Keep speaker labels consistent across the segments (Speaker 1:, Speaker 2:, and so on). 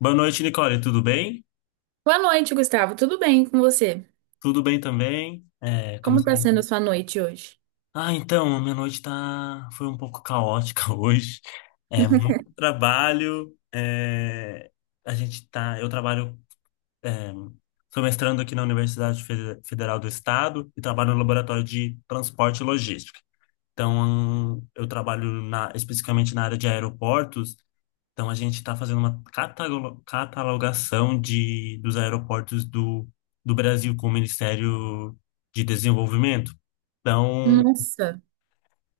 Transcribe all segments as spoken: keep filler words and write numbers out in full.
Speaker 1: Boa noite, Nicole. Tudo bem?
Speaker 2: Boa noite, Gustavo. Tudo bem com você?
Speaker 1: Tudo bem também. É,
Speaker 2: Como está
Speaker 1: começando-
Speaker 2: sendo a sua noite hoje?
Speaker 1: Ah, então, a minha noite tá... foi um pouco caótica hoje. É muito trabalho. é, A gente tá... Eu trabalho... é, Sou mestrando aqui na Universidade Fe- Federal do Estado e trabalho no laboratório de transporte e logística. Então, eu trabalho na... especificamente na área de aeroportos. Então a gente está fazendo uma catalo- catalogação de, dos aeroportos do, do Brasil com o Ministério de Desenvolvimento. Então,
Speaker 2: Nossa,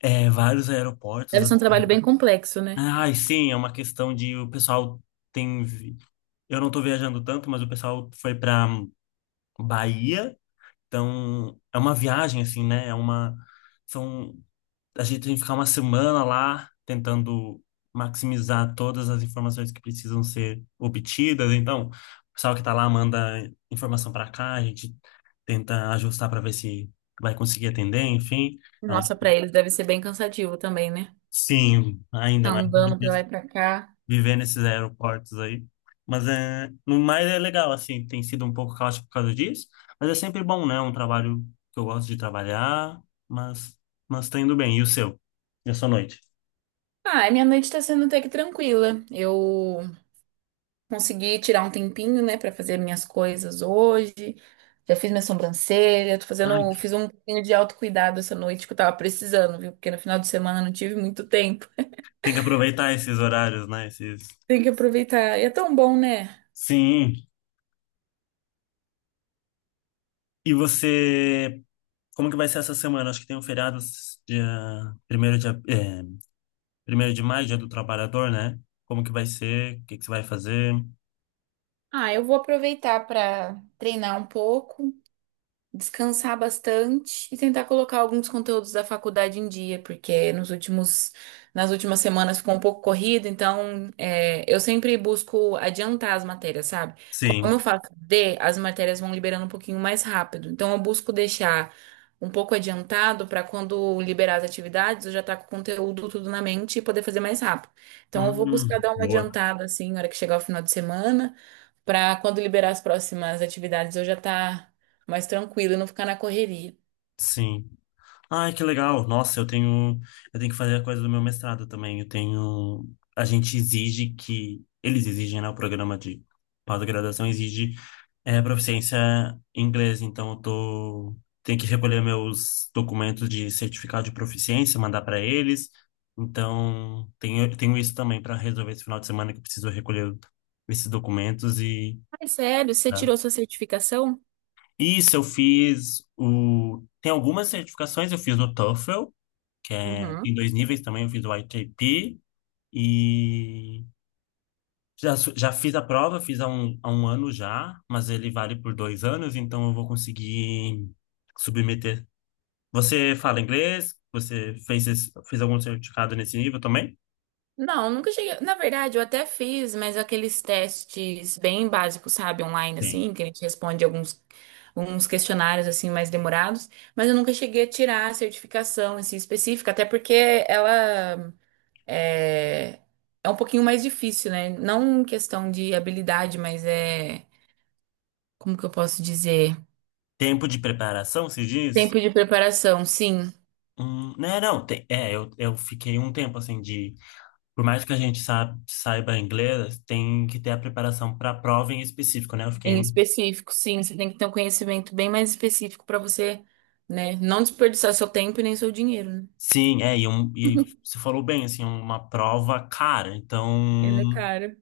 Speaker 1: é, vários aeroportos
Speaker 2: deve ser um trabalho
Speaker 1: assim.
Speaker 2: bem complexo, né?
Speaker 1: Ai, sim, é uma questão de o pessoal tem. Vi- eu não estou viajando tanto, mas o pessoal foi para Bahia. Então, é uma viagem assim, né? É uma são A gente tem que ficar uma semana lá tentando maximizar todas as informações que precisam ser obtidas. Então, o pessoal que está lá manda informação para cá, a gente tenta ajustar para ver se vai conseguir atender, enfim. Então,
Speaker 2: Nossa, para eles deve ser bem cansativo também, né?
Speaker 1: sim, ainda
Speaker 2: Tá
Speaker 1: mais viver
Speaker 2: andando pra lá
Speaker 1: nes-
Speaker 2: e pra cá.
Speaker 1: viver nesses aeroportos aí. Mas é, no mais é legal, assim, tem sido um pouco caótico por causa disso, mas é sempre bom, né? Um trabalho que eu gosto de trabalhar, mas mas tá indo bem. E o seu? E a sua noite?
Speaker 2: Ah, minha noite tá sendo até que tranquila. Eu consegui tirar um tempinho, né, pra fazer minhas coisas hoje. Já fiz minha sobrancelha, tô fazendo, fiz um pouquinho de autocuidado essa noite que eu tava precisando, viu? Porque no final de semana eu não tive muito tempo.
Speaker 1: Tem que aproveitar esses horários, né? Esses...
Speaker 2: Tem que aproveitar. E é tão bom, né?
Speaker 1: Sim. E você, como que vai ser essa semana? Acho que tem um feriado dia primeiro de, ap- é, primeiro de maio, Dia do Trabalhador, né? Como que vai ser? O que que você vai fazer?
Speaker 2: Ah, eu vou aproveitar para treinar um pouco descansar bastante e tentar colocar alguns conteúdos da faculdade em dia, porque nos últimos, nas últimas semanas ficou um pouco corrido, então é, eu sempre busco adiantar as matérias, sabe? Como eu
Speaker 1: Sim.
Speaker 2: faço D, as matérias vão liberando um pouquinho mais rápido, então eu busco deixar um pouco adiantado para quando liberar as atividades, eu já estar com o conteúdo tudo na mente e poder fazer mais rápido. Então eu vou buscar
Speaker 1: Hum,
Speaker 2: dar uma
Speaker 1: boa.
Speaker 2: adiantada assim, na hora que chegar o final de semana. Para quando liberar as próximas atividades, eu já estar mais tranquilo e não ficar na correria.
Speaker 1: Sim. Ai, que legal. Nossa, eu tenho, eu tenho que fazer a coisa do meu mestrado também. Eu tenho, a gente exige que, eles exigem, né, o programa de pós-graduação exige é, proficiência em inglês. Então, eu tô, tenho que recolher meus documentos de certificado de proficiência, mandar para eles. Então, tenho, tenho isso também para resolver esse final de semana que eu preciso recolher esses documentos e...
Speaker 2: Ai, sério? Você
Speaker 1: Tá.
Speaker 2: tirou sua certificação?
Speaker 1: Isso, eu fiz o. Tem algumas certificações, eu fiz o TOEFL, que é, tem
Speaker 2: Uhum.
Speaker 1: dois níveis também, eu fiz o I T P e já, su- já fiz a prova, fiz há um, há um ano já, mas ele vale por dois anos, então eu vou conseguir submeter. Você fala inglês? Você fez, esse- fez algum certificado nesse nível também?
Speaker 2: Não, nunca cheguei. Na verdade, eu até fiz, mas aqueles testes bem básicos, sabe, online,
Speaker 1: Tem.
Speaker 2: assim, que a gente responde alguns, alguns questionários, assim, mais demorados. Mas eu nunca cheguei a tirar a certificação, assim, específica, até porque ela é, é um pouquinho mais difícil, né? Não em questão de habilidade, mas é. Como que eu posso dizer?
Speaker 1: Tempo de preparação, se diz?
Speaker 2: Tempo de preparação, sim.
Speaker 1: Hum, né, não, tem, é, eu, eu fiquei um tempo assim de, por mais que a gente sa- saiba inglês, tem que ter a preparação para a prova em específico, né? Eu fiquei
Speaker 2: Em
Speaker 1: um...
Speaker 2: específico, sim, você tem que ter um conhecimento bem mais específico para você, né, não desperdiçar seu tempo e nem seu dinheiro, né?
Speaker 1: Sim, é, e, um, e você falou bem, assim, uma prova cara. Então,
Speaker 2: Ela é cara.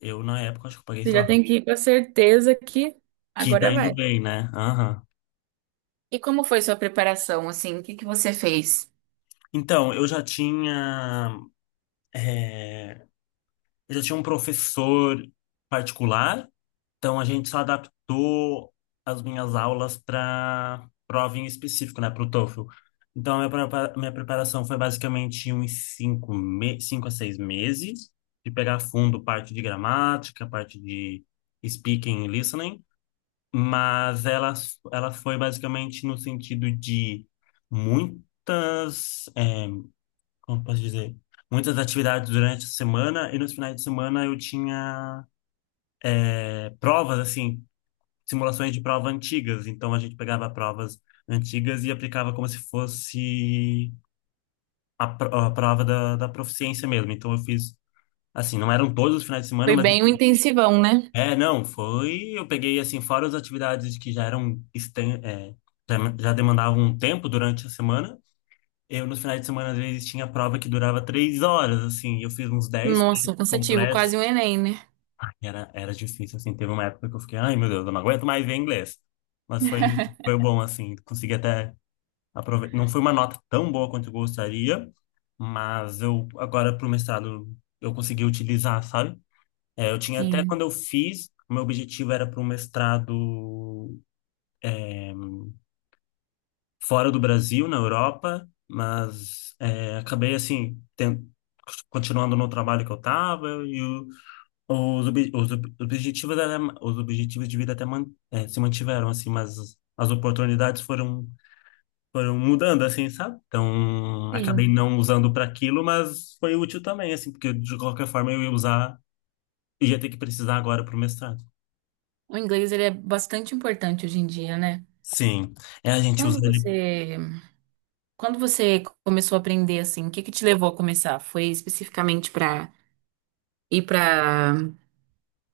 Speaker 1: eu na época acho que eu paguei,
Speaker 2: Você
Speaker 1: sei
Speaker 2: já
Speaker 1: lá,
Speaker 2: tem que ir com a certeza que
Speaker 1: que tá
Speaker 2: agora
Speaker 1: indo
Speaker 2: vai.
Speaker 1: bem, né? Aham.
Speaker 2: E como foi sua preparação, assim? O que que você fez?
Speaker 1: Então, eu já tinha. eh, eu já tinha um professor particular, então a gente só adaptou as minhas aulas para prova em específico, né, para o TOEFL. Então, a minha prepa- minha preparação foi basicamente uns cinco, me cinco a seis meses, de pegar fundo parte de gramática, parte de speaking e listening, mas ela, ela foi basicamente no sentido de muitas. Eh, como posso dizer, muitas atividades durante a semana e nos finais de semana eu tinha é, provas, assim, simulações de prova antigas. Então a gente pegava provas antigas e aplicava como se fosse a, pro- a prova da, da proficiência mesmo. Então eu fiz, assim, não eram todos os finais de semana,
Speaker 2: Foi
Speaker 1: mas...
Speaker 2: bem um intensivão, né?
Speaker 1: É, não, foi. Eu peguei, assim, fora as atividades que já eram, exten- é, já já demandavam um tempo durante a semana. Eu, nos finais de semana, às vezes, tinha prova que durava três horas, assim. Eu fiz uns dez testes
Speaker 2: Nossa, cansativo,
Speaker 1: completos.
Speaker 2: quase um Enem, né?
Speaker 1: Era, era difícil, assim. Teve uma época que eu fiquei, ai meu Deus, eu não aguento mais ver inglês. Mas foi, foi bom, assim. Consegui até aproveitar. Não foi uma nota tão boa quanto eu gostaria, mas eu, agora pro mestrado, eu consegui utilizar, sabe? É, eu tinha até quando
Speaker 2: Sim,
Speaker 1: eu fiz, o meu objetivo era para um mestrado fora do Brasil, na Europa, mas é, acabei, assim, ten- continuando no trabalho que eu estava. Os, obje- os ob- objetivos era, os objetivos de vida até man- eh, se mantiveram, assim, mas as oportunidades foram, foram mudando, assim, sabe? Então, acabei
Speaker 2: sim.
Speaker 1: não usando para aquilo, mas foi útil também, assim, porque de qualquer forma eu ia usar, ia ter que precisar agora para o mestrado.
Speaker 2: O inglês, ele é bastante importante hoje em dia, né?
Speaker 1: Sim, é, a gente usa
Speaker 2: Quando
Speaker 1: ele.
Speaker 2: você, quando você começou a aprender, assim, o que que te levou a começar? Foi especificamente para ir para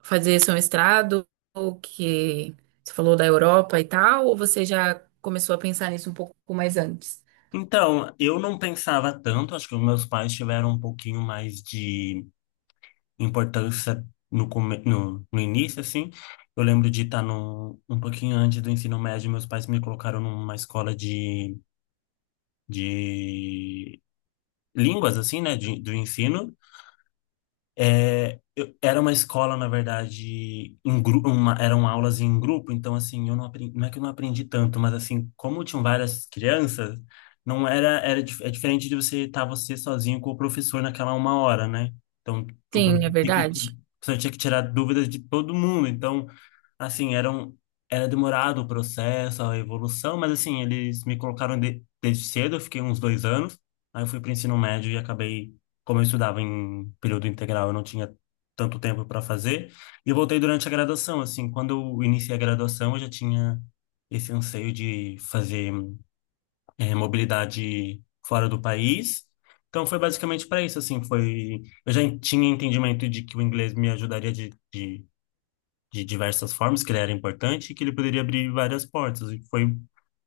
Speaker 2: fazer seu mestrado, ou que você falou da Europa e tal, ou você já começou a pensar nisso um pouco mais antes?
Speaker 1: Então, eu não pensava tanto, acho que os meus pais tiveram um pouquinho mais de importância no, come- no, no início, assim. Eu lembro de estar no, um pouquinho antes do ensino médio, meus pais me colocaram numa escola de, de línguas, assim, né, de, do ensino. É, eu- era uma escola, na verdade, em grupo, eram aulas em grupo, então, assim, eu não aprendi, não é que eu não aprendi tanto, mas, assim, como tinham várias crianças, não era, era, dif- é diferente de você estar você sozinho com o professor naquela uma hora, né? Então, o
Speaker 2: Sim, é
Speaker 1: professor tinha que, o
Speaker 2: verdade.
Speaker 1: professor tinha que tirar dúvidas de todo mundo, então, assim, era um, era demorado o processo, a evolução, mas assim, eles me colocaram de, desde cedo, eu fiquei uns dois anos, aí eu fui para o ensino médio e acabei, como eu estudava em período integral, eu não tinha tanto tempo para fazer, e eu voltei durante a graduação, assim, quando eu iniciei a graduação, eu já tinha esse anseio de fazer eh, mobilidade fora do país. Então foi basicamente para isso, assim, foi... Eu já tinha entendimento de que o inglês me ajudaria de, de diversas formas, que ele era importante e que ele poderia abrir várias portas. E foi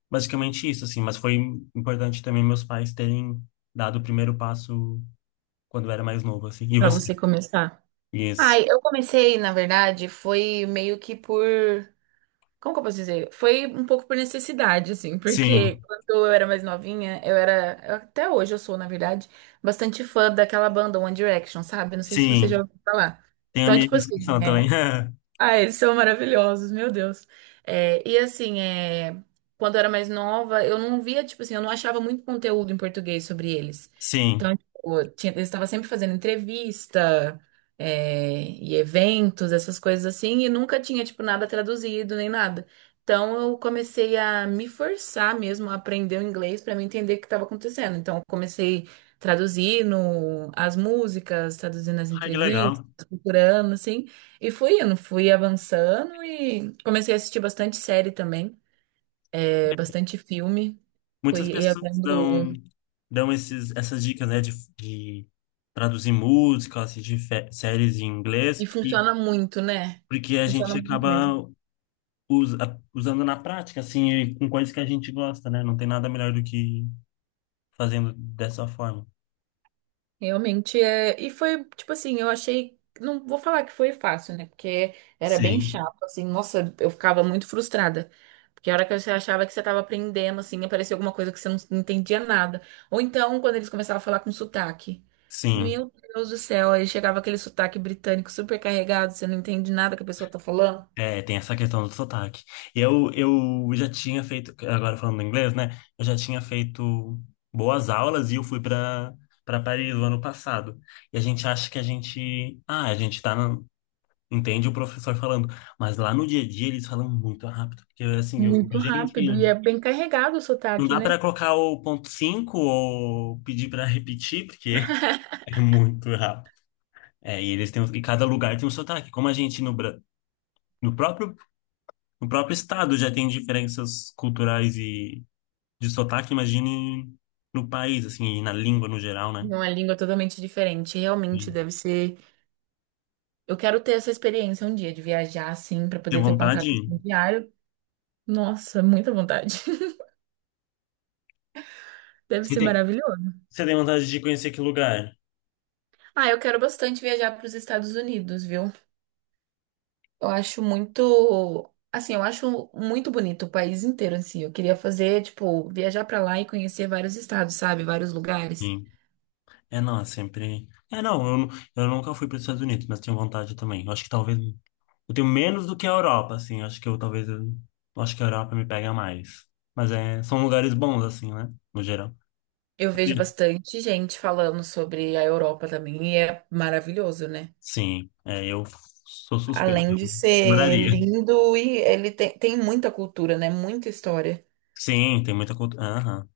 Speaker 1: basicamente isso, assim. Mas foi importante também meus pais terem dado o primeiro passo quando eu era mais novo, assim. E
Speaker 2: Para
Speaker 1: você?
Speaker 2: você começar.
Speaker 1: Isso.
Speaker 2: Ai, eu comecei, na verdade, foi meio que por. Como que eu posso dizer? Foi um pouco por necessidade, assim, porque
Speaker 1: Sim,
Speaker 2: quando eu era mais novinha, eu era. eu- Até hoje eu sou, na verdade, bastante fã daquela banda One Direction, sabe? Não sei se você já
Speaker 1: sim.
Speaker 2: ouviu falar.
Speaker 1: Tem
Speaker 2: Então, tipo
Speaker 1: amigos
Speaker 2: assim,
Speaker 1: que são também.
Speaker 2: né? Ah, eles são maravilhosos, meu Deus. É, e assim, é, quando eu era mais nova, eu não via, tipo assim, eu não achava muito conteúdo em português sobre eles.
Speaker 1: Sim.
Speaker 2: Então, tipo, tinha- eles estavam sempre fazendo entrevista, é, e eventos, essas coisas assim, e nunca tinha, tipo, nada traduzido nem nada. Então, eu comecei a me forçar mesmo a aprender o inglês para me entender o que estava acontecendo. Então, eu comecei traduzindo as músicas, traduzindo as
Speaker 1: Ai, que legal.
Speaker 2: entrevistas, procurando, assim. E fui indo, fui avançando e comecei a assistir bastante série também, é, bastante filme.
Speaker 1: Muitas
Speaker 2: Fui ia
Speaker 1: pessoas dão,
Speaker 2: vendo.
Speaker 1: dão esses, essas dicas, né, de, de traduzir músicas de fe- séries em inglês,
Speaker 2: E
Speaker 1: e,
Speaker 2: funciona muito, né?
Speaker 1: porque a
Speaker 2: Funciona
Speaker 1: gente
Speaker 2: muito mesmo.
Speaker 1: acaba usa- usando na prática, assim, e com coisas que a gente gosta, né? Não tem nada melhor do que fazendo dessa forma.
Speaker 2: Realmente é. E foi, tipo assim, eu achei. Não vou falar que foi fácil, né? Porque era bem
Speaker 1: Sim.
Speaker 2: chato, assim. Nossa, eu ficava muito frustrada. Porque a hora que você achava que você estava aprendendo, assim, aparecia alguma coisa que você não não entendia nada. Ou então, quando eles começavam a falar com sotaque.
Speaker 1: Sim,
Speaker 2: Meu Deus do céu, aí chegava aquele sotaque britânico super carregado, você não entende nada que a pessoa tá falando.
Speaker 1: é, tem essa questão do sotaque. Eu, eu já tinha feito, agora falando inglês, né? Eu já tinha feito boas aulas e eu fui para para Paris o ano passado. E a gente acha que a gente, ah, a gente tá na- entende o professor falando, mas lá no dia a dia eles falam muito rápido, porque assim, eu fico,
Speaker 2: Muito rápido. E
Speaker 1: gente,
Speaker 2: é bem carregado o
Speaker 1: não
Speaker 2: sotaque,
Speaker 1: dá para
Speaker 2: né?
Speaker 1: colocar o ponto cinco ou pedir para repetir, porque é muito rápido. É, e eles têm, e cada lugar tem um sotaque. Como a gente no, Bra- no próprio, no próprio estado já tem diferenças culturais e de sotaque, imagine no país, assim, e na língua no geral, né?
Speaker 2: Uma língua totalmente diferente. Realmente
Speaker 1: Sim.
Speaker 2: deve ser. Eu quero ter essa experiência um dia de viajar assim para
Speaker 1: Tem
Speaker 2: poder ter o contrato
Speaker 1: vontade?
Speaker 2: assim, diário. Nossa, muita vontade. Deve
Speaker 1: Você
Speaker 2: ser
Speaker 1: tem,
Speaker 2: maravilhoso.
Speaker 1: você tem vontade de conhecer que lugar?
Speaker 2: Ah, eu quero bastante viajar para os Estados Unidos, viu? Eu acho muito, assim, eu acho muito bonito o país inteiro em si. Eu queria fazer, tipo, viajar para lá e conhecer vários estados, sabe? Vários lugares.
Speaker 1: Sim. É, não, é sempre. É, não, eu, eu nunca fui para os Estados Unidos, mas tenho vontade também. Eu acho que talvez. Eu tenho menos do que a Europa, assim. Acho que eu talvez. Eu, acho que a Europa me pega mais. Mas é, são lugares bons, assim, né? No geral.
Speaker 2: Eu vejo bastante gente falando sobre a Europa também e é maravilhoso, né?
Speaker 1: Sim, é, eu sou suspeito.
Speaker 2: Além de
Speaker 1: Eu
Speaker 2: ser
Speaker 1: moraria.
Speaker 2: lindo e ele tem, tem muita cultura, né? Muita história.
Speaker 1: Sim, tem muita cultura. Aham.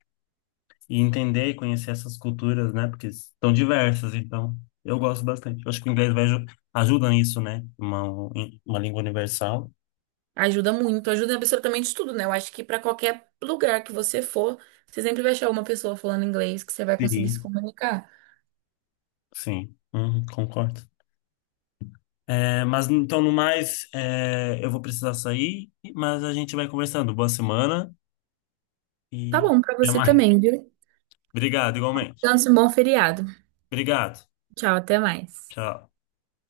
Speaker 1: E entender e conhecer essas culturas, né? Porque são diversas, então eu gosto bastante. Eu acho que o inglês vai aju- ajuda nisso, né? Uma, uma língua universal.
Speaker 2: Ajuda muito, ajuda em absolutamente tudo, né? Eu acho que pra qualquer lugar que você for, você sempre vai achar uma pessoa falando inglês que você vai conseguir se
Speaker 1: Sim.
Speaker 2: comunicar.
Speaker 1: Sim, uhum, concordo. É, mas então, no mais, é, eu vou precisar sair, mas a gente vai conversando. Boa semana
Speaker 2: Tá
Speaker 1: e
Speaker 2: bom pra
Speaker 1: até
Speaker 2: você
Speaker 1: mais.
Speaker 2: também, viu?
Speaker 1: Obrigado, igualmente.
Speaker 2: Então, um bom feriado.
Speaker 1: Obrigado.
Speaker 2: Tchau, até mais.
Speaker 1: Tchau.